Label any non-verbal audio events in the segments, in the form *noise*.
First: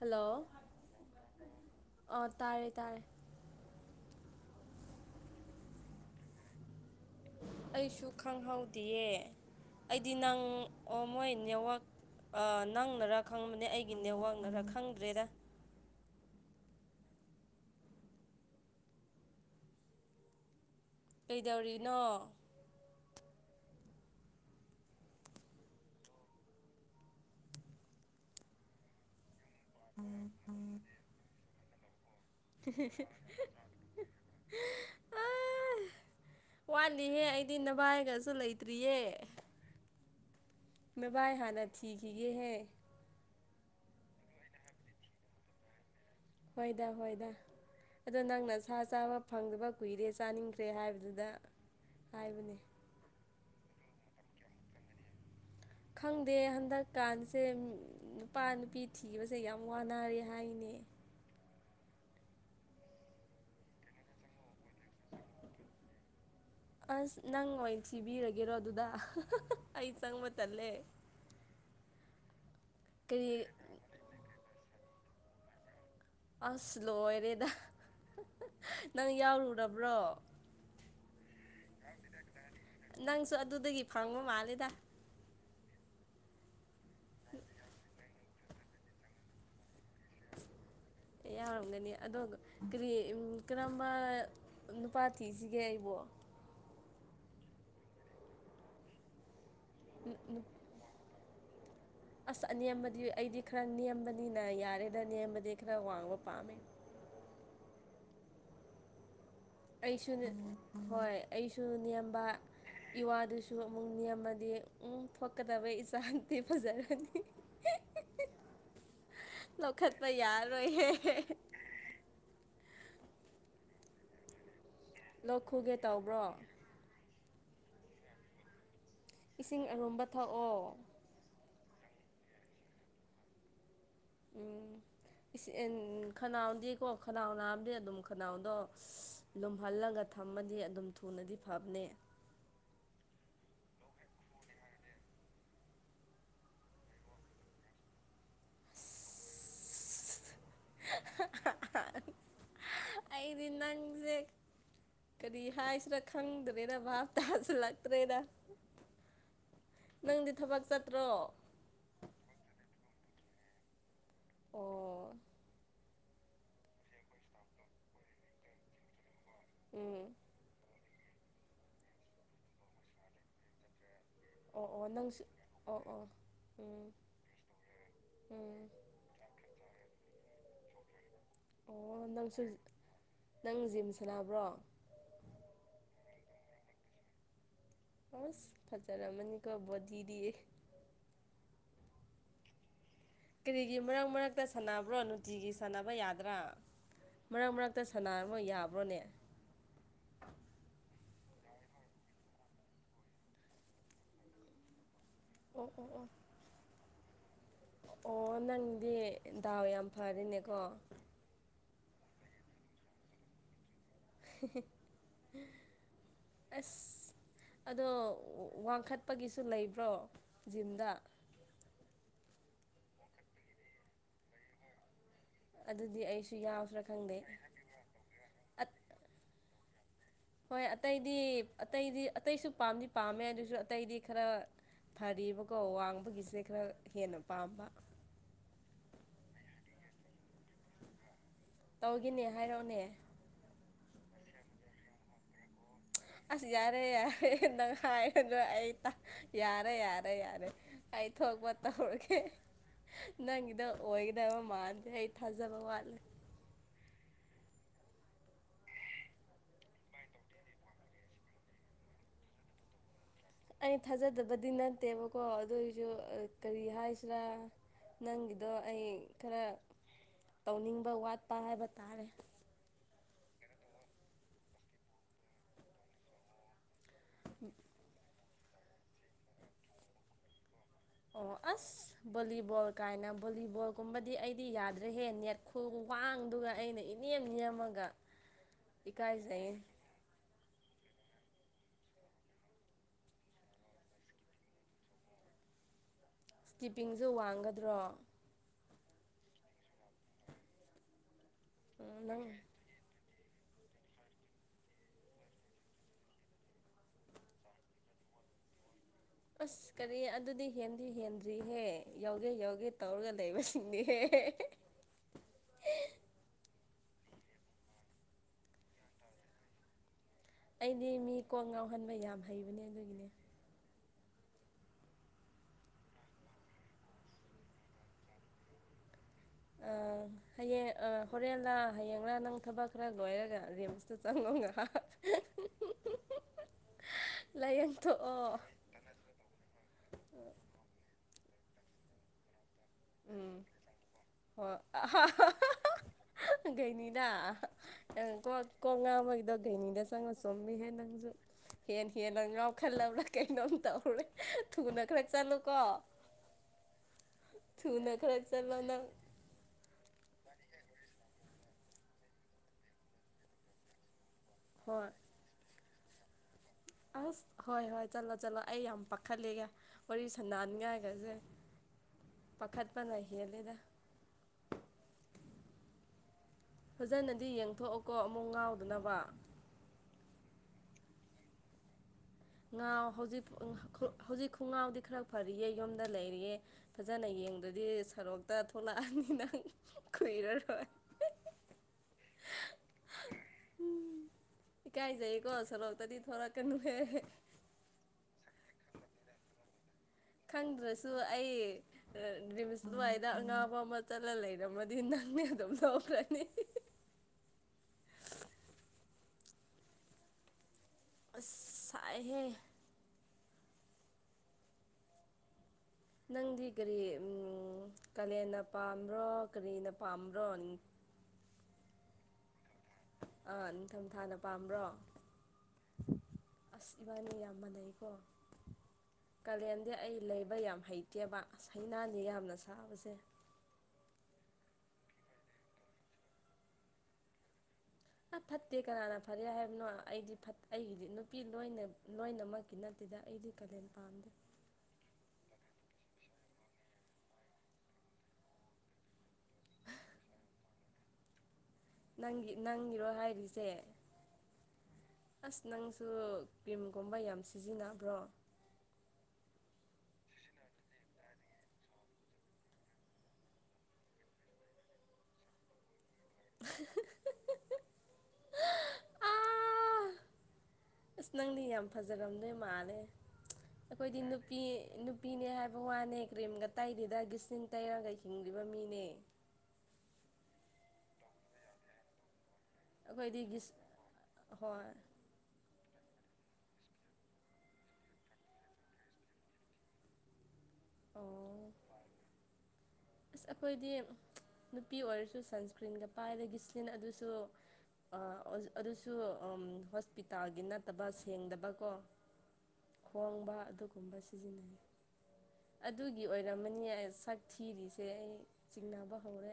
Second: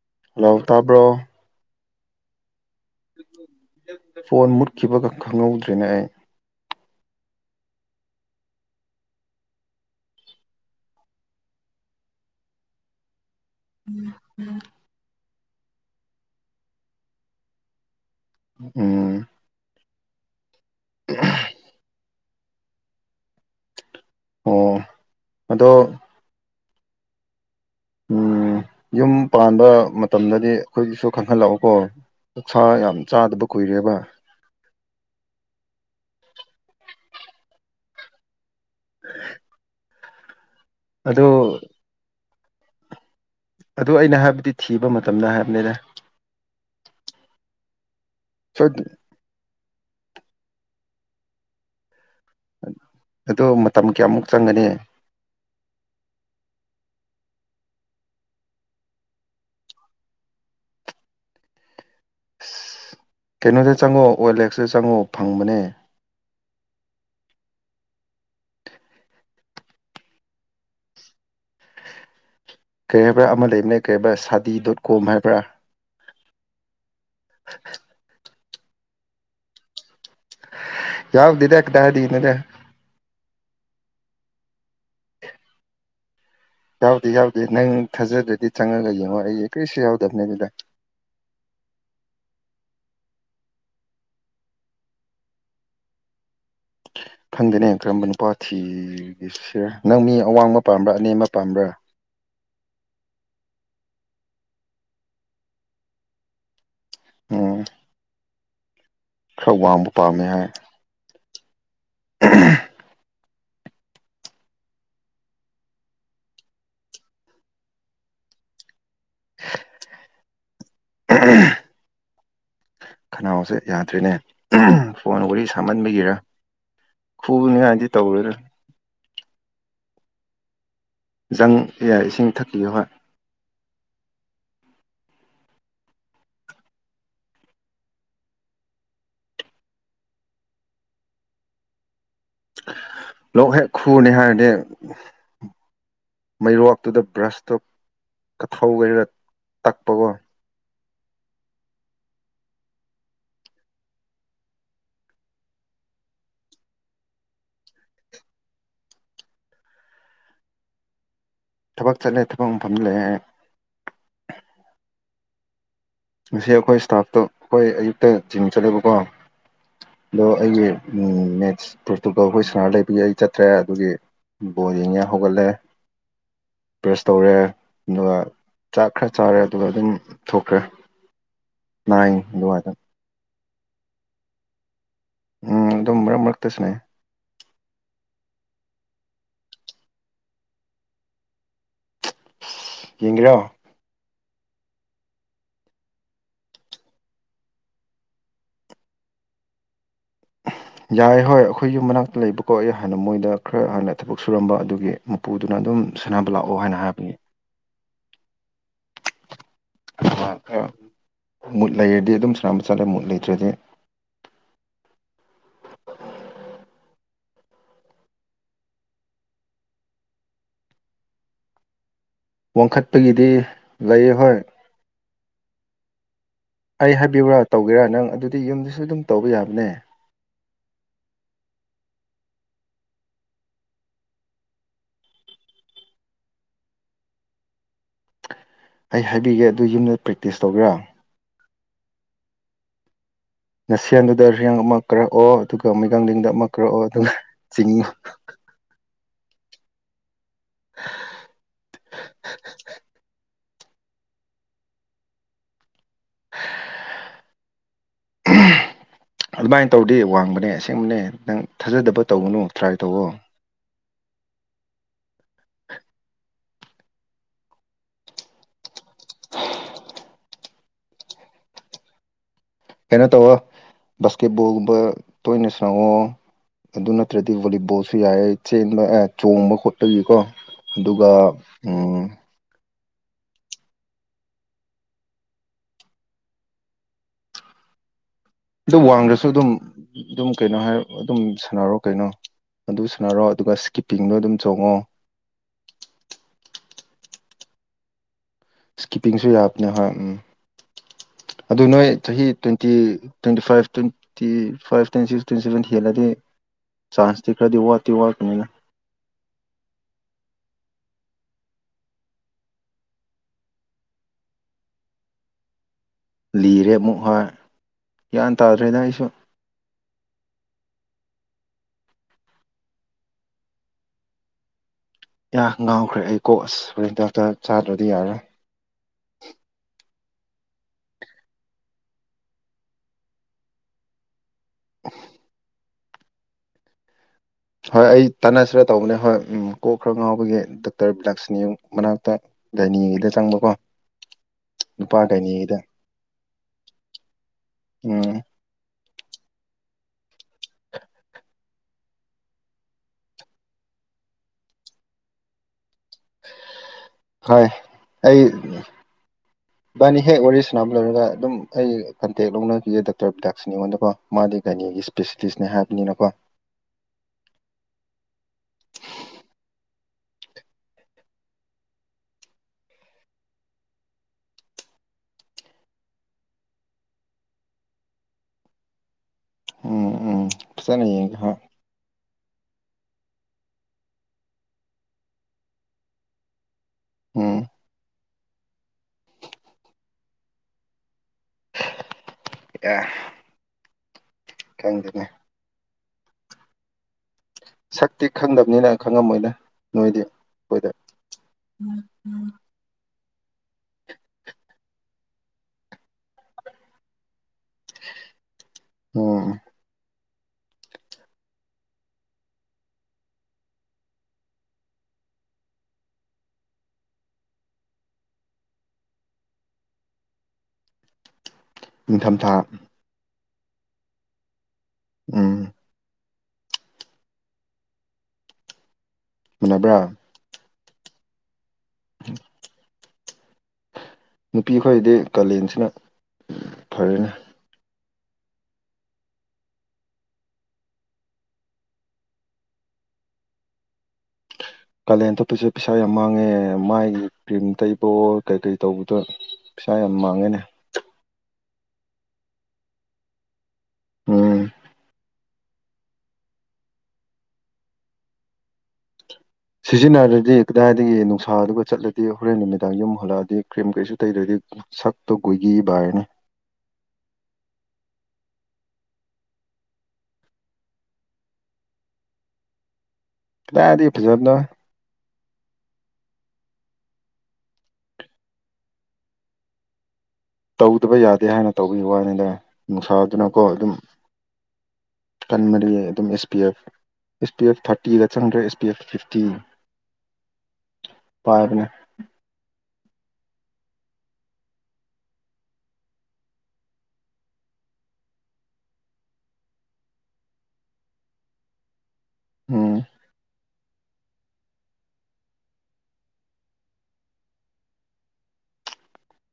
hello ꯑꯣ ꯇꯥꯔꯦ ꯇꯥꯔꯦ ꯐꯣꯟ ꯃꯨꯠꯈꯤꯕꯒ ꯈꯪꯍꯧꯗ꯭ꯔꯦꯅꯦ ꯑꯩ ꯑꯩꯁꯨ ꯈꯪꯍꯧꯗꯤꯌꯦ ꯑꯩꯗꯤ ꯅꯪ ꯃꯣꯏ ꯅꯦꯠꯋꯥꯛ ꯑ ꯅꯪꯅꯔ ꯈꯪꯕꯅꯦ ꯑꯩꯒꯤꯅꯦ ꯋꯥꯡꯅꯔ ꯈꯪꯗ꯭ꯔꯦꯗ ꯎꯝ ꯀꯩꯗꯧꯔꯤꯅꯣ ꯑꯣ ꯑꯗꯣ ꯎꯝ ꯌꯨꯝ ꯄꯥꯟꯕ ꯃꯇꯝꯗꯗꯤ ꯑꯈꯣꯏꯒꯤꯁꯨ ꯈꯪꯍꯜꯂꯛꯎꯀꯣ ꯑꯣꯛꯁꯥ ꯌꯥꯝ ꯆꯥꯗꯕ ꯀꯨꯏꯔꯦꯕ ꯋꯥꯠꯂꯤꯍꯦ ꯑꯩꯗꯤ ꯅꯕꯥꯏꯒꯁꯨ ꯂꯩꯇ꯭ꯔꯤꯌꯦ ꯑꯗꯣ ꯃꯕꯥꯏ ꯍꯥꯟꯅ ꯊꯤꯈꯤꯒꯦꯍꯦ ꯑꯗꯨ ꯑꯩꯅ ꯍꯥꯏꯕꯗꯤ ꯊꯤꯕ ꯃꯇꯝꯗ ꯍꯥꯏꯕꯅꯤꯗ ꯍꯣꯏꯗ ꯍꯣꯏꯗ ꯑꯗꯣ ꯅꯪꯅ ꯁꯣꯏ ꯁꯥ ꯆꯥꯕ ꯐꯪꯗꯕ ꯀꯨꯏꯔꯦ ꯆꯥꯅꯤꯡꯈ꯭ꯔꯦ ꯍꯥꯏꯕꯗꯨꯗ ꯍꯥꯏꯕꯅꯤ ꯑꯗꯣ ꯃꯇꯝ ꯀꯌꯥꯃꯨꯛ ꯆꯪꯒꯅꯤ ꯈꯪꯗꯦ ꯍꯟꯗꯛꯀꯥꯟꯁꯦ ꯅꯨꯄꯥ ꯅꯨꯄꯤ ꯊꯤꯕꯁꯦ ꯌꯥꯝ ꯋꯥꯅꯔꯦ ꯍꯥꯏꯅꯦ ꯀꯩꯅꯣꯗ ꯆꯪꯉꯣ ꯑꯣꯏꯜꯑꯦꯛꯁꯇ ꯆꯪꯉꯣ ꯐꯪꯕꯅꯦ ꯑꯁ ꯅꯪ ꯑꯣꯏꯟ ꯊꯕꯤꯔꯒꯦꯔꯣ ꯑꯗꯨꯗ ꯑꯩ ꯆꯪꯕ ꯇꯜꯂꯦ ꯀꯩ ꯍꯥꯏꯕ꯭ꯔꯥ ꯀꯔꯤ ꯑꯃ ꯂꯩꯕꯅꯦ ꯀꯩꯕꯥ ꯍꯥꯏꯕꯥ ꯁꯥꯗꯤ ꯗꯣꯠ ꯀꯣꯝ ꯍꯥꯏꯕ꯭ꯔꯥ ꯑꯁ ꯂꯣꯏꯔꯦꯗ ꯅꯪ ꯌꯥꯎꯔꯨꯔꯕ꯭ꯔꯣ ꯌꯥꯎꯗꯦꯗ ꯀꯗꯥꯏꯗꯒꯤꯅꯣꯗ ꯅꯪꯁꯨ ꯑꯗꯨꯗꯒꯤ ꯐꯪꯕ ꯃꯥꯜꯂꯦꯗ ꯌꯥꯎꯗꯦ ꯌꯥꯎꯗꯦ ꯅꯪ ꯊꯥꯖꯗ꯭ꯔꯗꯤ ꯆꯪꯉꯒ ꯌꯦꯡꯉꯣ ꯑꯩ ꯀꯔꯤꯁꯨ ꯌꯥꯎꯗꯕꯅꯦ ꯑꯗꯨꯗ ꯑꯦ ꯌꯥꯎꯔꯝꯒꯅꯤ ꯑꯗꯣ ꯀ꯭ꯔꯤ ꯎꯝ ꯀꯔꯝꯕ ꯅꯨꯄꯥ ꯊꯤꯁꯤꯒꯦ ꯑꯩꯕꯣ ꯈꯪꯗꯦꯅꯦ ꯀꯔꯝꯕ ꯅꯨꯄꯥ ꯊꯤꯒꯤꯁꯤꯔ ꯅꯪ ꯃꯤ ꯑꯋꯥꯡꯕ ꯄꯥꯝꯕ꯭ꯔꯥ ꯑꯅꯦꯝꯕ ꯄꯥꯝꯕ꯭ꯔꯥ ꯑꯁ ꯑꯅꯦꯝꯕꯗꯤ ꯑꯩꯗꯤ ꯈꯔ ꯅꯦꯝꯕꯅꯤꯅ ꯌꯥꯔꯦꯗ ꯅꯦꯝꯕꯗꯤ ꯈꯔ ꯋꯥꯡꯕ ꯄꯥꯝꯃꯦ ꯑꯣꯝ ꯄꯥꯝꯃꯦ ꯑꯩꯁꯨꯅꯦ ꯍꯥꯏ ꯍꯣꯏ ꯑꯩꯁꯨ ꯅꯦꯝꯕ ꯏꯋꯥꯗꯨꯁꯨ ꯑꯃꯨꯛ ꯅꯦꯝꯃꯗꯤ ꯎꯝ ꯊꯣꯛꯀꯗꯕ ꯏꯆꯥꯗꯨꯗꯤ ꯐꯖꯔꯅꯤ *inaudible* ꯂꯧꯈꯠꯄ ꯌꯥꯔꯔꯣꯏꯍꯦ ꯈꯅꯥꯎꯁꯦ ꯌꯥꯗ꯭ꯔꯦꯅꯦ ꯐꯣꯟ ꯂꯣꯛ ꯋꯥꯔꯤ ꯈꯨꯒꯦ ꯁꯥꯃꯟꯕꯒꯤꯔ ꯇꯧꯕ꯭ꯔꯣ ꯐꯨꯕꯅꯤ ꯍꯥꯏꯗꯤ ꯇꯧꯔꯦꯔ ꯏꯁꯤꯡ ꯑꯔꯨꯝꯕ ꯊꯛꯑꯣ ꯖꯪ ꯌꯥꯏ ꯏꯁꯤꯡ ꯊꯛꯄꯤꯌꯣ ꯍꯥꯏ ꯎꯝ ꯏꯁ ꯏꯟ ꯈꯅꯥꯎꯗꯤꯀꯣ ꯈꯅꯥꯎ ꯅꯥꯕꯗꯦ ꯑꯗꯨꯝ ꯈꯅꯥꯎꯗꯣ ꯂꯨꯝꯍꯜꯂꯒ ꯊꯝꯃꯗꯤ ꯑꯗꯨꯝ ꯊꯨꯅꯗꯤ ꯐꯕꯅꯦ ꯂꯣꯛ ꯍꯦꯛ ꯈꯨꯅꯤ ꯍꯥꯏꯔꯗ ꯃꯩꯔꯣꯛꯇꯨꯗ ꯕ꯭ꯔꯁꯇꯣ ꯀꯠꯊꯧꯒꯩꯔ ꯇꯛꯄꯒꯣ *inaudible* ꯑꯩꯗꯤ ꯅꯪꯖꯦ ꯀꯔꯤ ꯍꯥꯏꯁꯤꯔꯥ ꯈꯪꯗ꯭ꯔꯦꯗ ꯚꯥꯞ ꯇꯥꯁꯤꯜꯂꯛꯇ꯭ꯔꯦꯗ ꯅꯪꯗꯤ ꯊꯕꯛ ꯆꯠꯇ꯭ꯔꯣ ꯊꯕꯛ ꯆꯠꯂꯦ ꯊꯕꯛ ꯃꯐꯝꯗ ꯂꯩꯌ‌ꯦ ꯑꯣ ꯉꯁꯤ ꯑꯈꯣꯏ ꯁ꯭ꯇꯥꯐꯇꯣ ꯑꯈꯣꯏ ꯑꯌꯨꯛꯇ ꯖꯤꯝ ꯆꯠꯂꯦꯕꯀꯣ ꯎꯝ ꯑꯗꯣ ꯑꯩꯒꯤ ꯎꯝ ꯃꯦꯠꯁ ꯄꯣꯔꯇꯨꯒꯜꯈꯣꯏ ꯁꯅꯥꯔ ꯂꯩꯕꯒꯤ ꯑꯩ ꯆꯠꯇ꯭ꯔꯦ ꯑꯗꯨꯒꯤ ꯑꯣ ꯕꯣꯜ ꯑꯣ ꯌꯦꯡꯉ‌ꯩ ꯅꯪꯁꯨ ꯍꯧꯒꯠꯂꯦ ꯑꯣ ꯑꯣ ꯎꯝ ꯕ꯭ꯔꯁ ꯇꯧꯔꯦ ꯑꯗꯨꯒ ꯎꯝ ꯆꯥꯛ ꯈꯔ ꯆꯥꯔꯦ ꯑꯗꯨꯒ ꯑꯗꯨꯝ ꯊꯣꯛꯈ꯭ꯔꯦ ꯑꯣ ꯅꯥꯏꯟ ꯅꯪꯁꯨꯜ ꯑꯗꯨꯋꯥꯏꯗ ꯅꯪ ꯖꯤꯝ ꯁꯥꯟꯅꯕ꯭ꯔꯣ ꯎꯝ ꯑꯗꯨꯝ ꯃꯔꯛ ꯃꯔꯛꯇ ꯁꯅꯩ ꯍꯣꯁ ꯐꯖꯔꯃꯅꯤꯀꫭ ꯕꯣꯗꯤꯗꯤ ꯌꯦꯡꯒ‌ꯦꯔꫭ ꯀꯩꯒꯤ ꯃꯔꯛ ꯃꯔꯛꯇ ꯁꯥꯟꯅꯕ꯭ꯔꯣ ꯅꯨꯡꯇꯤꯒꯤ ꯁꯥꯟꯅꯕ ꯌꯥꯗ꯭ꯔꯥ ꯃꯔꯛ ꯃꯔꯛꯇ ꯁꯅꯥꯔ ꯌꯥꯕ꯭ꯔꯣꯅꯦ ꯌꯥꯏ ꯍꯣꯏ ꯑꯩꯈꯣꯏ ꯌꯨꯝ ꯃꯅꯥꯛꯇ ꯂꯩꯕꯀꯣ ꯑꯩ ꯍꯥꯟꯅ ꯃꯣꯏꯗ ꯈꯔ ꯍꯥꯟꯅ ꯊꯕꯛ ꯁꯨꯔꯝꯕ ꯑꯗꯨꯒꯤ ꯃꯄꯨꯗꯨꯅ ꯑꯣ ꯑꯗꯨꯝ ꯑꯣ ꯑꯣ ꯁꯥꯟꯅꯕ ꯂꯥꯛꯑꯣ ꯍꯥꯏꯅ ꯍꯥꯏꯕꯅꯤ ꯑꯣ ꯅꯪꯗꯤ ꯗꯥꯎ ꯌꯥꯝ ꯐꯔꯤꯅꯦꯀꯣ ꯈꯔ ꯃꯨꯠ ꯂꯩꯔꯗꯤ ꯑꯗꯨꯝ ꯁꯅꯥꯕ ꯆꯠꯂꯦ ꯃꯨꯠ ꯂꯩꯇ꯭ꯔꯗꯤ *unintelligible* ꯑꯁ ꯑꯗꯣ ꯋꯥꯡꯈꯠꯄꯒꯤꯁꯨ ꯂꯩꯕ꯭ꯔꯣ ꯖꯤꯝꯗ ꯋꯥꯡꯈꯠꯄꯒꯤꯗꯤ ꯂꯩꯌ‌ꯦ ꯍꯣꯏ ꯑꯗꯨꯗꯤ ꯑꯩꯁꯨ ꯌꯥꯎꯁꯤꯔꯥ ꯑꯩ ꯈꯪꯗꯦ ꯍꯥꯏꯕꯤꯌꯨꯔ ꯇꯧꯒꯦꯔꯥ ꯅꯪ ꯑꯗꯨꯗꯤ ꯌꯨꯝꯗꯁꯨ ꯑꯗꯨꯝ ꯇꯧꯕ ꯌꯥꯕꯅꯦ ꯍꯣꯏ ꯑꯇꯩꯗꯤ ꯑꯇꯩꯗꯤ ꯑꯇꯩꯁꯨ ꯄꯥꯝꯗꯤ ꯄꯥꯝꯃꯦ ꯑꯗꯨꯁꯨ ꯑꯇꯩꯗꯤ ꯈꯔ ꯐꯔꯤꯕꯀꯣ ꯋꯥꯡꯕꯒꯤꯁꯦ ꯈꯔ ꯍꯦꯟꯅ ꯄꯥꯝꯕ ꯑꯩ ꯍꯥꯏꯕꯤꯒꯦ ꯑꯗꯨ ꯌꯨꯝꯗ ꯄ꯭ꯔꯦꯛꯇꯤꯁ ꯇꯧꯒꯦꯔꯥ ꯇꯧꯒꯤꯅꯦ ꯍꯥꯏꯔꯧꯅꯦ ꯅꯁꯦꯟꯗꯨꯗ ꯌ‌ꯦꯡ ꯑꯃ ꯀꯥꯔꯛꯑꯣ ꯑꯗꯨꯒ ꯃꯩꯒ ꯂꯡꯗ ꯑꯃ ꯀꯥꯔꯛꯑꯣ ꯑꯗꯨꯅ ꯆꯤꯡꯉꯨ ꯑꯗꯨ ꯑꯩꯇ ꯌꯥꯔꯦ ꯌꯥꯔꯦ ꯌꯥꯔꯦ ꯑꯩ ꯊꯣꯛꯄ ꯇꯧꯔꯒꯦ ꯅꯪꯒꯤꯗꯣ ꯑꯣꯏꯒꯗꯕ ꯃꯥꯥꯟꯗꯦ ꯑꯩ ꯊꯥꯖꯕ ꯋꯥꯠꯂꯦ ꯎꯝ *unintelligible* ꯑꯗꯨꯃꯥꯏꯅ ꯇꯧꯔꯗꯤ ꯋꯥꯡꯕꯅꯦ ꯑꯁꯦꯡꯕꯅꯦ ꯅꯪ ꯊꯥꯖꯗꯕ ꯇꯧꯒꯅꯨ ꯇ꯭ꯔꯥꯏ ꯇꯧꯋꫭ ꯑꯩ ꯊꯥꯖꯗꯕꯗꯤ ꯅꯠꯇꯦꯕꯀꯣ ꯑꯗꯨꯑꫭꯏꯁꯨ ꯑꯩ ꯀꯔꯤ ꯍꯥꯏꯁꯤꯔꯥ ꯅꯪꯒꯤꯗꯣ ꯑꯩ ꯈꯔ ꯇꯧꯅꯤꯡꯕ ꯋꯥꯠꯄ ꯍꯥꯏꯕ ꯇꯥꯔꯦ ꯀꯩꯅꯣ ꯇꯧꯋꫭ ꯕꯥꯁꯀꯦꯠ ꯕꯣꯜꯒꯨꯝꯕ ꯇꯣꯏꯅ ꯁꯅꯧꯑꯣ ꯑꯗꯨ ꯅꯠꯇ꯭ꯔꯗꯤ ꯚꯣꯂꯤꯕꯣꯜꯁꯨ ꯌꯥꯏꯑ‌ꯦ ꯆꯦꯟꯕ ꯑꯥ ꯆꯣꯡꯕ ꯈꯣꯠꯄꯒꯤꯀꯣ ꯑꯗꯨꯒ ꯎꯝ ꯕꫭꯂꯤꯕꯣꯜ ꯀꯥꯏꯅ ꯕꯣꯂꯤꯕꯣꯜꯒꯨꯝꯕꯗꯤ ꯑꯩꯗꯤ ꯌꯥꯗ꯭ꯔꯦꯍꯦ ꯅꯦꯠ ꯈꯨꯋꯥꯡꯗꯨꯒ ꯑꯩꯅ ꯏꯅꯦꯝ ꯅꯦꯝꯃꯒ ꯑꯗꯨ ꯋꯥꯡꯗꯁꯨ ꯑꯗꯨꯝ ꯏꯀꯥꯏꯖꯩ ꯑꯗꯨꯝ ꯀꯩꯅꯣ ꯍꯥꯏ ꯑꯗꯨꯝ ꯁꯥꯟꯅꯔꯣ ꯀꯩꯅꯣ ꯑꯗꯨ ꯁꯨꯅꯔꯣ ꯑꯗꯨꯒ ꯁ꯭ꯀꯤꯞꯄꯤꯡꯗꯣ ꯑꯗꯨꯝ ꯆꯣꯡꯉꯣ ꯁꯇꯤꯞꯄꯤꯡꯁꯨ ꯋꯥꯡꯒꯗ꯭ꯔꯣ ꯁ꯭ꯀꯤꯞꯄꯤꯡꯁꯨ ꯌꯥꯕꯅꯦ ꯍꯣꯏ ꯎꯝ ꯑꯗꯨ ꯅꯣꯏ ꯅꯪ ꯆꯍꯤ ꯇ꯭ꯣꯋ ꯇꯤ twenty five twenty five twenty six twenty seven ꯍꯦꯜꯂꯗꯤ ꯆꯥꯟꯁꯇꯤ ꯈꯔꯗꯤ ꯋꯥꯠꯇꯤ ꯋꯥꯠꯅꯤ ꯑꯁ ꯀꯔꯤ ꯑꯗꯨꯗꯤ ꯍꯦꯟꯗꯤ ꯍꯦꯟꯗ꯭ꯔꯤꯍꯦ ꯌꯥꯎꯒꯦ ꯌꯧꯒꯦ ꯇꯧꯔꯒ ꯂꯩꯕꯁꯤꯡꯅꯤꯍꯦ ꯂꯤꯔꯦ ꯑꯃꯨꯛ ꯍꯥꯏ ꯒ꯭ꯌꯥꯟ ꯇꯥꯗ꯭ꯔꯦꯗ ꯑꯩꯁꯨ ꯑꯩꯗꯤ ꯃꯤ ꯀꯣꯛ ꯉꯥꯎꯍꯟꯕ ꯌꯥꯝ ꯍꯩꯕꯅꯦ ꯑꯗꯨꯒꯤꯅꯦ ꯌꯥ ꯉꯥꯎꯈ꯭ꯔꯦ ꯑꯩ ꯀꯣꯛ ꯑꯁ ꯍꯣꯔꯦꯟ ꯍꯤꯗꯥꯛꯇ ꯆꯥꯗ꯭ꯔꯗꯤ ꯌꯥꯔꯣꯏ ꯑ ꯍꯌꯦꯡ ꯑ ꯍꯣꯔꯦꯟꯂꯥ ꯍꯌꯦꯡꯂꯥ ꯅꯪ ꯊꯕꯛ ꯈꯔ ꯂꯣꯏꯔꯒ ꯔꯤꯝꯁꯇ ꯆꯪꯉꯣ ꯉꯛ ꯍꯥꯛ *unintelligible* ꯍꯣꯏ ꯑꯩ ꯇꯥꯟꯅꯁꯤꯔ ꯇꯧꯕꯅꯦ ꯍꯣꯏ ꯎꯝ ꯀꯣꯛ ꯈꯔ ꯉꯥꯎꯕꯒꯤ ꯗꯥꯛꯇꯔ ꯕꯤꯂꯛꯁꯤꯅꯤ ꯃꯅꯥꯛꯇ ꯒꯩꯅꯤꯒꯤꯗ ꯎꯝ ꯆꯪꯕꯀꯣ ꯍꯣꯏ ꯅꯨꯄꯥ ꯒꯩꯅꯤꯒꯤꯗ ꯒꯩꯅꯤꯗ ꯎꯝ ꯑꯪ ꯀꯣꯛ ꯀꯣꯛ ꯉꯥꯎꯕꯩꯗꯣ ꯒꯩꯅꯤꯗ ꯆꯪꯉꯨꯆꯣꯃꯤꯍꯦ ꯅꯪꯁꯨ ꯍꯦꯟ ꯍꯦꯟꯅ ꯉꯥꯎꯈꯜꯂꯕ꯭ꯔꯥ ꯀꯩꯅꯣꯝ ꯇꯧꯔꯦ ꯊꯨꯅ ꯈꯔ ꯆꯠꯂꯨꯀꯣ ꯍꯣꯏ ꯊꯨꯅ ꯈꯔ ꯑꯩ ꯆꯠꯂꯣ ꯅꯪ ꯢꯕꯥꯏꯅꯤ ꯍꯦꯛ ꯋꯥꯔꯤ ꯁꯥꯟꯅꯕ ꯂꯣꯏꯔꯒ ꯑꯗꯨꯝ ꯑꯩ ꯀꯟꯇꯦꯛ ꯂꯧꯅꯈꯤꯒꯦ ꯗꯥꯛꯇꯔ ꯕꯤꯗꯥꯛꯁ ꯉꯣꯟꯗꯀꯣ ꯃꯥꯗꯤ ꯃꯥꯗꯤ ꯒꯩꯅꯤꯒꯤ ꯍꯣꯏ ꯏꯁꯄꯦꯁꯤꯂꯤꯁꯅꯦ ꯍꯥꯏꯕꯅꯤꯅꯀꯣ ꯑꯁ ꯍꯣꯏ ꯍꯣꯏ ꯆꯠꯂꯣ ꯆꯠꯂꯣ ꯑꯩ ꯌꯥꯝ ꯄꯥꯈꯠꯂꯦ ꯋꯥꯔꯤ ꯁꯅꯥꯅꯤꯡꯉꯥꯏꯒꯁꯦ ꯄꯥꯈꯠꯄꯅ ꯍꯦꯜꯂꯦꯗ ꯐꯖꯅꯗꯤ ꯌꯦꯡꯊꯣꯛꯑꯣꯀꯣ ꯑꯃꯨꯛ ꯉꯥꯎꯗꯅꯕ ꯎꯝ ꯎꯝ ꯐꯖꯅ ꯌꯦꯡ ꯊꯣꯏ ꯉꯥꯎ ꯍꯧꯖꯤꯛ ꯍꯧꯖꯤꯛ ꯈꯨꯡꯉꯥꯎꯗꯤ ꯈꯔ ꯐꯔꯤꯌꯦ ꯌꯨꯝꯗ ꯂꯩꯔꯤꯌꯦ ꯐꯖꯅ ꯎꯝ ꯌꯦꯡꯗꯗꯤ ꯁꯣꯔꯣꯛꯇ ꯊꯣꯛꯂꯛꯑꯅꯤ ꯅꯪ ꯀꯨꯏꯔꯔꯣꯏ ꯑꯦ ꯈꯪꯗꯦꯅꯦ ꯑꯗꯣ ꯁꯣꯂꯣꯛꯇꯗꯤ ꯊꯣꯔꯛ ꯀꯅꯨꯍꯦ ꯁꯛꯇꯤ ꯈꯪꯗꯕꯅꯤꯅ ꯈꯪꯉꯝꯃꯣꯏꯗ ꯅꯣꯏꯗꯤ ꯑꯩꯈꯣꯏꯗ ꯈꯪꯗ꯭ꯔꯁꯨ ꯑꯩ ꯔꯤꯝꯁ ꯑꯗꯨꯋꯥꯏꯗ ꯑꯉꯥꯎꯕ ꯑꯃ ꯆꯠꯂ ꯂꯩꯔꯝꯃꯗꯤ ꯅꯪꯅꯤ ꯑꯗꯨꯝ ꯂꯧꯒꯔꯅꯤ ꯎꯝ ꯑꯁ ꯁꯥꯏꯍꯦ ꯅꯪꯗꯤ ꯀꯔꯤ ꯎꯝ ꯀꯥꯂꯦꯟꯅ ꯄꯥꯝꯕ꯭ꯔꯣ ꯀꯔꯤꯅ ꯄꯥꯝꯕ꯭ꯔꯣ ꯅꯤꯡꯊꯝꯊꯥ ꯑꯥ ꯅꯤꯡꯊꯝꯊꯥꯅ ꯄꯥꯝꯕ꯭ꯔꯣ ꯎꯝ ꯑꯁ ꯏꯕꯥꯅꯤ ꯌꯥꯝ ꯃꯅꯩꯀꯣ ꯀꯥꯂꯦꯟꯗꯤ ꯃꯨꯟꯅꯕ꯭ꯔꯥ ꯑꯩ ꯂꯩꯕ ꯌꯥꯝ ꯍꯩ ꯇꯦꯕꯥ ꯑꯁ ꯍꯩꯅꯗꯦ ꯌꯥꯝꯅ ꯁꯥꯕꯁꯦ ꯅꯨꯄꯤ ꯈꯣꯏꯗꯤ ꯀꯥꯂꯦꯟꯁꯤꯅ ꯐꯔꯦꯅꯦ ꯑ ꯐꯠꯇꯦ ꯀꯅꯥꯅ ꯐꯔꯦ ꯍꯥꯏꯕꯅꯣ ꯑꯩꯗꯤ ꯐꯠ ꯑꯩꯒꯤꯗꯤ ꯅꯨꯄꯤ ꯂꯣꯏꯅ ꯂꯣꯏꯅꯃꯛꯀꯤ ꯅꯠꯇꯦꯗ ꯑꯩꯗꯤ ꯀꯥꯂꯦꯟ ꯄꯥꯝꯗꯦ ꯀꯥꯂꯦꯟ ꯊꯣꯛꯄꯤꯁꯦ ꯄꯩꯁꯥ ꯌꯥꯝ ꯃꯥꯡꯉꯦ ꯃꯥꯥꯏꯒꯤ ꯀ꯭ꯔꯤꯝ ꯇꯩꯕꯋꯣ ꯀꯩ ꯀꯩ ꯇꯧꯕꯗꯣ ꯄꯩꯁꯥ ꯌꯥꯝ ꯃꯥꯡꯉꯦꯅꯦ ꯅꯪꯒꯤ ꯅꯪꯒꯤꯔꯣ ꯍꯥꯏꯔꯤꯁꯦ ꯎꯝ ꯑꯁ ꯅꯪꯁꯨ ꯀ꯭ꯔꯤꯝꯒꯨꯝꯕ ꯌꯥꯝ ꯁꯤꯖꯤꯟꯅꯕ꯭ꯔꯣ ꯁꯤꯖꯤꯟꯅꯔꯗꯤ ꯀꯗꯥꯏꯗꯒꯤ ꯅꯨꯡꯁꯥꯗꯨ ꯆꯠꯂꯗꯤ ꯍꯣꯔꯦꯟ ꯅꯨꯃꯤꯗꯥꯡ ꯌꯨꯝ ꯍꯜꯂꯛꯑꯗꯤ ꯀ꯭ꯔꯤꯝ ꯀꯩꯁꯨ ꯇꯩꯗ꯭ꯔꯗꯤ ꯁꯛꯇꯣ ꯀꯣꯏꯒꯤ ꯕꯥꯔꯅꯤ *unintelligible* ꯑꯁ ꯅꯪꯗꯤ ꯌꯥꯝ ꯐꯖꯔꯝꯗꯣꯏ ꯃꯥꯜꯂꯦ ꯀꯗꯥꯏꯗꯒꯤ ꯑꯩꯈꯣꯏꯗꯤ ꯐꯖꯕꯅꯣ ꯅꯨꯄꯤ ꯅꯨꯄꯤꯅꯦ ꯍꯥꯏꯕ ꯋꯥꯅꯦ ꯀ꯭ꯔꯤꯝꯒ ꯇꯩꯗꯦꯗ ꯒꯤꯁꯤꯔꯤꯟ ꯇꯩꯔꯒ ꯍꯤꯡꯔꯤꯕ ꯃꯤꯅꯦ ꯇꯧꯗꯕ ꯌꯥꯗꯦ ꯍꯥꯏꯅ ꯇꯧꯕꯒꯤ ꯋꯥꯅꯤꯗ ꯑꯩꯈꯣꯏꯗꯤ ꯅꯨꯡꯁꯥꯗꯨꯅꯀꯣ ꯒꯤꯁ ꯑꯗꯨꯝ ꯍꯣꯏ ꯀꯟ ꯃꯔꯤ ꯑꯗꯨꯝ S P F S P F ꯊꯥꯔꯇꯤꯒ ꯆꯪꯗ꯭ꯔꯦ ꯑꯦꯁ ꯄꯤ ꯑꯦꯐ ꯐꯤꯐꯇꯤ ꯑꯣ ꯄꯥꯏꯕꯅꯦ ꯑꯁ ꯑꯩꯈꯣꯏꯗꯤ ꯅꯨꯄꯤ ꯑꯣꯏꯔꯁꯨ ꯁꯟꯁꯀ꯭ꯔꯤꯟꯒ ꯄꯥꯏ ꯑꯗꯒꯤ ꯒꯤꯜꯁꯂꯤꯟ ꯑꯗꯨꯁꯨ ꯑ ꯑꯗꯨꯁꯨ ꯑꯝ ꯍꯣꯁꯄꯤꯇꯥꯜꯒꯤ ꯅꯠꯇꯕ ꯁꯦꯡꯗꯕꯀꯣ ꯎꯝ ꯈꯣꯡꯕ ꯑꯗꯨ ꯒꯨꯝꯕ ꯁꯤꯖꯤꯟꯅꯩ ꯑꯗꯨꯒꯤ ꯑꯣꯏꯔꯝꯃꯅꯤ ꯑꯩ ꯁꯛ ꯊꯤꯔꯤꯁꯤ ꯗꯦ ꯑꯩ ꯆꯤꯡꯅꯕ ꯍꯧꯔꯦ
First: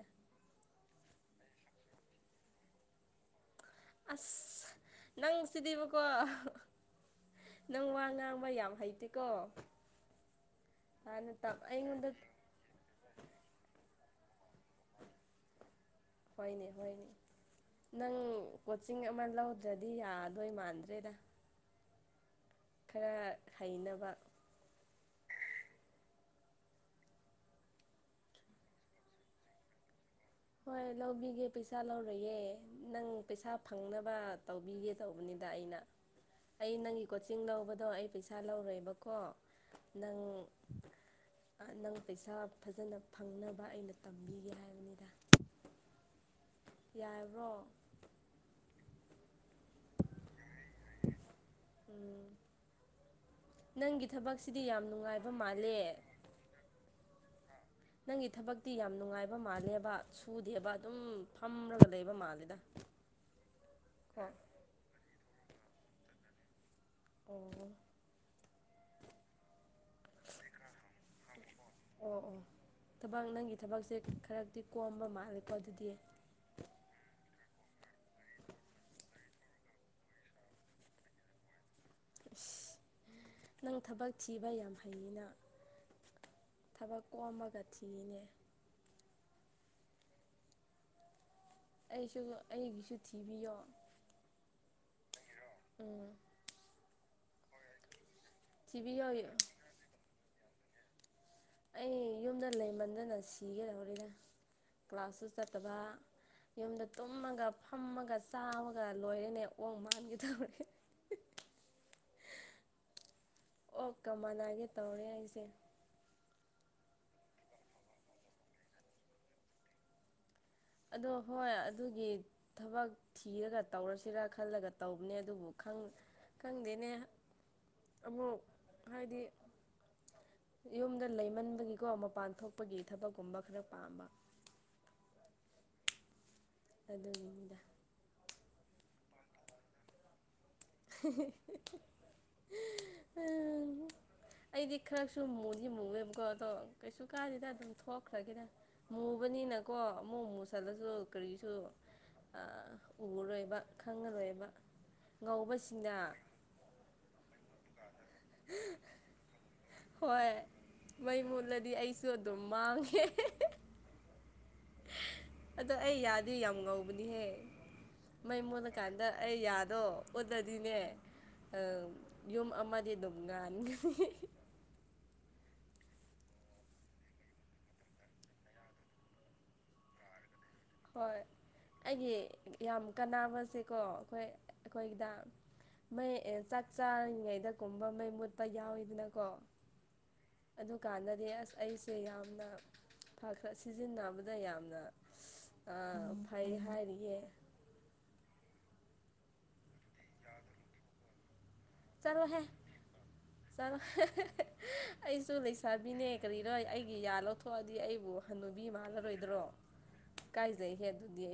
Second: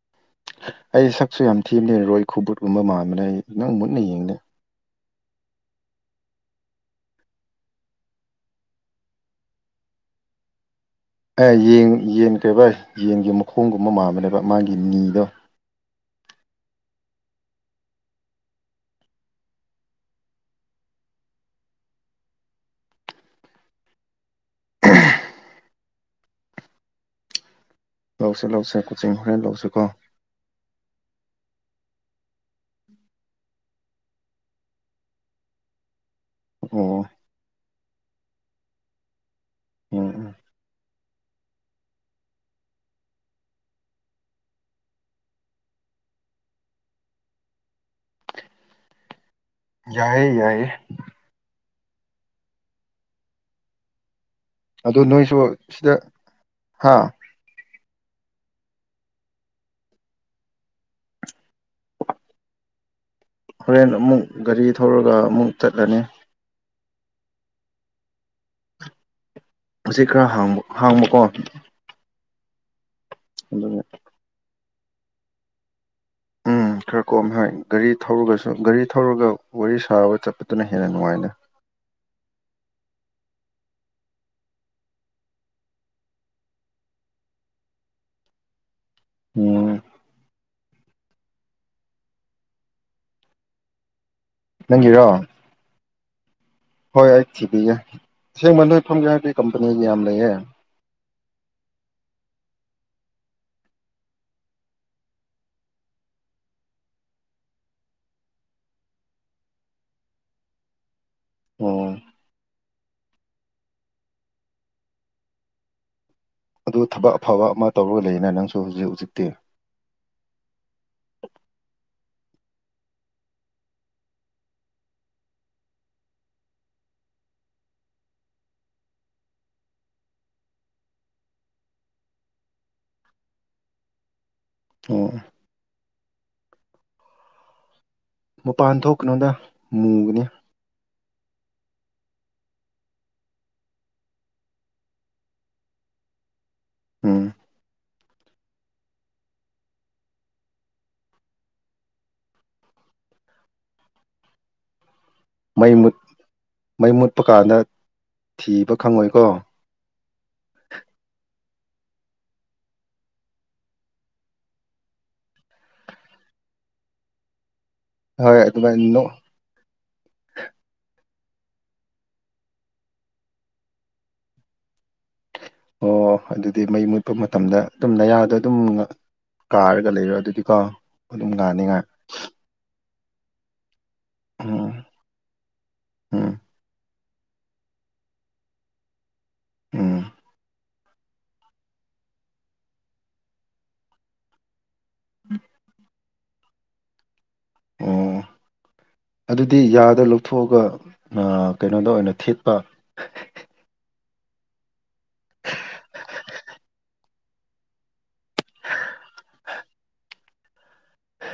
ꯑꯩ ꯁꯛꯁꯨ ꯌꯥꯝ ꯊꯤꯕꯅꯦ ꯔꯣꯏ ꯈꯨꯕꯨꯠꯀꯨꯝꯕ ꯃꯥꯟꯕꯅꯦ ꯑꯩ ꯅꯪꯕꯨꯅꯦ ꯑꯁ ꯅꯪ ꯁꯤꯗꯤꯕꯀꯣ *unintelligible* ꯅꯪ ꯋꯥ ꯉꯥꯡꯕ ꯌꯥꯝ ꯍꯩꯇꯦꯀꯣ ꯍꯥꯟꯅ ꯇꯝ ꯑꯩꯉꯣꯟꯗ ꯀꯦ ꯚꯥꯏ ꯌꯦꯟꯒꯤ ꯃꯈꯣꯡꯒꯨꯝꯕ ꯃꯥꯥꯟꯕꯅꯦꯕ ꯃꯥꯒꯤ ꯅꯤꯗꯣ ꯍꯣꯏꯅꯦ ꯍꯣꯏꯅꯦ ꯅꯪ ꯀꯣꯆꯤꯡ ꯑꯃ ꯂꯧꯗ꯭ꯔꯗꯤ ꯌꯥꯗꯣꯏ ꯃꯥꯟꯗ꯭ꯔꯦꯗ ꯈꯔ ꯍꯩꯅꯕ ꯂꯧꯁꯦ ꯂꯧꯁꯦ ꯀꯣꯆꯤꯡ ꯍꯣꯔꯦꯟ ꯂꯧꯁꯤ ꯀꯣ ꯍꯣꯏ ꯂꯧꯕꯤꯒꯦ ꯄꯩꯁꯥ ꯂꯧꯔꯣꯏꯌꯦ ꯅꯪ ꯄꯩꯁꯥ ꯐꯪꯅꯕ ꯇꯧꯕꯤꯒꯦ ꯇꯧꯕꯅꯤꯗꯥ ꯑꯩꯅ *inaudible* ꯑꯩ ꯅꯪꯒꯤ ꯀꯣꯆꯤꯡ ꯂꯧꯕꯗꯣ ꯑꯩ ꯄꯩꯁꯥ ꯂꯧꯔꯣꯏꯕꯀꯣ ꯎꯝ ꯅꯪ ꯎꯝ ꯅꯪ ꯄꯩꯁꯥ ꯐꯖꯅ ꯐꯪꯅꯕ ꯑꯩꯅ ꯇꯝꯕꯤꯒꯦ ꯍꯥꯏꯕꯅꯤꯗꯥ ꯌꯥꯏꯕ꯭ꯔꯣ ꯌꯥꯏꯌꯦ ꯌꯥꯏꯌꯦ ꯇꯦ ꯎꯝ ꯅꯪꯒꯤ ꯊꯕꯛꯁꯤꯗꯤ ꯌꯥꯝ ꯅꯨꯡꯉꯥꯏꯕ ꯃꯥꯜꯂꯦ ꯍꯥꯥ ꯅꯪꯒꯤ ꯊꯕꯛꯇꯤ ꯌꯥꯝ ꯅꯨꯡꯉꯥꯏꯕ ꯃꯥꯜꯂꯦꯕ ꯁꯨꯗꯦꯕ ꯑꯗꯨꯝ ꯐꯝꯔꯒ ꯂꯩꯕ ꯃꯥꯜꯂꯦꯗ ꯍꯣꯔꯦꯟ ꯀꯣ ꯑꯃꯨꯛ ꯒꯥꯔꯤ ꯊꯧꯔꯒ ꯑꯃꯨꯛ ꯆꯠꯂꯅꯤ ꯑꯣ ꯍꯨꯖꯤꯛ ꯈꯔ ꯍꯥꯡꯕ ꯍꯥꯡꯕꯀꯣ ꯑꯣ ꯑꯣ ꯊꯕꯛ ꯅꯪꯒꯤ ꯑꯗꯨꯒꯤ ꯊꯕꯛꯁꯦ ꯈꯔꯗꯤ ꯀꯣꯝꯕ ꯃꯥꯜꯂꯦꯀꯣ ꯑꯗꯨꯗꯤ ꯎꯝ ꯈꯔ ꯀꯣꯝ ꯍꯣꯢ ꯒꯥꯔꯤ ꯊꯧꯔꯒꯁꯨ ꯒꯥꯔꯤ ꯊꯧꯔꯒ ꯋꯥꯔꯤ ꯁꯥꯔ ꯆꯠꯄꯗꯨꯅ ꯍꯦꯟꯅ ꯅꯨꯡꯉꯥꯏꯗ ꯢꯁ ꯅꯪ ꯊꯕꯛ ꯊꯤꯕ ꯌꯥꯝ ꯍꯩꯌꯦꯅꯥ ꯊꯕꯛ ꯀꯣꯝꯕꯒ ꯊꯤꯌꯦꯅꯦ ꯎꯝ ꯑꯩꯁꯨ ꯑꯩꯒꯤꯁꯨ ꯊꯤꯕꯤꯌꯣ ꯅꯪꯒꯤꯔꯣ ꯎꯝ ꯍꯣꯏ ꯑꯩ ꯊꯤꯕꯤꯒꯦ ꯑꯁꯦꯡꯕ ꯅꯣꯏ ꯐꯝꯒꯦ ꯊꯤꯕꯤꯌꯣ ꯍꯥꯏꯔꯗꯤ ꯀꯝꯄꯅꯤꯒꯤ ꯌꯥꯝ ꯂꯩꯌꯦ ꯑꯩ ꯌꯨꯝꯗ ꯂꯩꯃꯟꯗꯅ ꯁꯤꯒꯗꯧꯔꯤꯗ ꯀ꯭ꯂꯥꯁꯁꯨ ꯆꯠꯇꯕ ꯌꯨꯝꯗ ꯇꯨꯝꯃꯒ ꯐꯝꯃꯒ ꯆꯥꯕꯒ ꯂꯣꯏꯔꯦꯅꯦ ꯑꯣꯛ ꯃꯥꯟꯒꯗꯧꯔꯦ ꯎꯝ ꯑꯣꯛꯀ ꯃꯥꯅꯒꯦ ꯇꯧꯔꯦ ꯑꯩꯁꯦ ꯑꯗꯨ ꯊꯕꯛ ꯑꯐꯕ ꯑꯃ ꯇꯧꯔꯒ ꯂꯩꯌꯦꯅ ꯅꯪꯁꯨ ꯍꯧꯖꯤꯛ ꯍꯧꯖꯤꯛꯇꯤ ꯑꯗꯣ ꯍꯣꯏ ꯑꯗꯨꯒꯤ ꯊꯕꯛ ꯊꯤꯔꯒ ꯇꯧꯔꯁꯤꯔ ꯈꯜꯂꯒ ꯇꯧꯕꯅꯦ ꯑꯗꯨꯕꯨ ꯈꯪ ꯈꯪꯗꯦꯅꯦ ꯑꯃꯨꯛ ꯍꯥꯏꯗꯤ ꯌꯨꯝꯗ ꯂꯩꯃꯟꯕꯒꯤꯀꯣ ꯃꯄꯥꯟ ꯊꯣꯛꯄꯒꯤ ꯊꯕꯛꯀꯨꯝꯕ ꯈꯔ ꯄꯥꯝꯕ ꯑꯣ ꯑꯗꯨꯒꯤꯅꯤꯗ ꯃꯄꯥꯟ ꯊꯣꯛꯀꯅꯣꯗ ꯃꯨꯒꯅꯤ *unintelligible* ꯑ.. ꯑꯪ ꯑꯩꯗꯤ ꯈꯔꯁꯨ ꯃꯨꯗꯤ ꯃꯨꯌꯦꯕꯀꯣ ꯑꯗꯣ ꯀꯩꯁꯨ ꯎꯝ ꯀꯥꯏꯗꯦꯗ ꯑꯗꯨꯝ ꯊꯣꯛꯈ꯭ꯔꯒꯦꯗ ꯃꯨꯕꯅꯤꯅꯀꯣ ꯑꯃꯨꯛ ꯃꯨꯁꯜꯂꯁꯨ ꯀꯔꯤꯁꯨ ꯑ ꯎꯔꯣꯏꯕ ꯈꯪꯉꯔꯣꯏꯕ ꯉꯧ ꯃꯩ ꯃꯨꯠ ꯃꯩ ꯃꯨꯠꯄ ꯀꯥꯟꯗ ꯊꯤꯕ ꯈꯪꯉꯣꯏꯀꯣ ꯍꯣꯏ ꯃꯩ ꯃꯨꯠꯂꯗꯤ ꯑꯩꯁꯨ ꯑꯗꯨꯝ ꯃꯥꯡꯉꯦ ꯑꯗꯣ ꯑꯩ ꯌꯥꯗꯤ ꯌꯥꯝ ꯉꯧꯕꯅꯤꯍꯦ ꯍꯣꯏ ꯃꯩ ꯑꯗꯨꯃꯥꯏꯅ ꯅꯣ ꯃꯨꯠꯂꯀꯥꯟꯗ ꯑꯩ ꯌꯥꯗꯣ ꯑꯣꯗꯗꯤꯅꯦ ꯑ ꯌꯨꯝ ꯑꯃꯗꯤ ꯑꯗꯨꯝ ꯉꯥꯟꯒꯅꯤ ꯑꯣ ꯑꯗꯨꯗꯤ ꯃꯩ ꯃꯨꯠꯄ ꯃꯇꯝꯗ ꯇꯨꯝ ꯅꯌꯥꯗꯣ ꯑꯗꯨꯝ ꯉ ꯀꯥꯔꯒ ꯂꯩꯔꯣ ꯑꯗꯨꯗꯤ ꯀꯣ ꯍꯣꯏ ꯑꯩꯒꯤ ꯌꯥꯝ ꯀꯥꯟꯅꯕꯁꯦꯀꯣ ꯈꯣꯏ ꯎꯝ ꯑꯩꯈꯣꯏꯒꯤꯗ ꯃꯩ ꯎꯝ ꯑꯦ ꯆꯥꯛ ꯆꯥꯔꯤꯉꯩꯗ ꯀꯨꯝꯕ ꯃꯩ ꯃꯨꯠꯄ ꯌꯥꯎꯋꯤꯗꯅꯀꯣ ꯎꯝ ꯑꯗꯨꯀꯥꯟꯗꯗꯤ ꯑꯁ ꯑꯩꯁꯦ ꯌꯥꯝꯅ ꯐꯈꯔ ꯁꯤꯖꯤꯟꯅꯕꯗ ꯌꯥꯝꯅ ꯏꯁ.. ꯑ ꯐꯩ ꯍꯥꯏꯔꯤꯌꯦ ꯑꯣ ꯑꯗꯨꯗꯤ ꯌꯥꯗ ꯂꯧꯊꯣꯛꯑꯒ ꯑ ꯀꯩꯅꯣꯗ ꯑꯣꯏꯅ ꯊꯦꯠꯄ ꯆꯂꯣ ꯑꯩꯁꯨ ꯂꯩꯁꯥꯕꯤꯅꯦ ꯀꯔꯤꯔꯣꯏ ꯑꯩꯒꯤ ꯌꯥ ꯂꯧꯊꯣ ꯊꯣꯑꯗꯤ ꯑꯩꯕꯨ ꯍꯟꯅꯨꯕꯤ ꯃꯥꯜꯂꯔꯣꯏꯗ꯭ꯔꯣ ꯀꯥꯏꯖꯩꯍꯦ ꯑꯗꯨꯗꯤ ꯑꯩ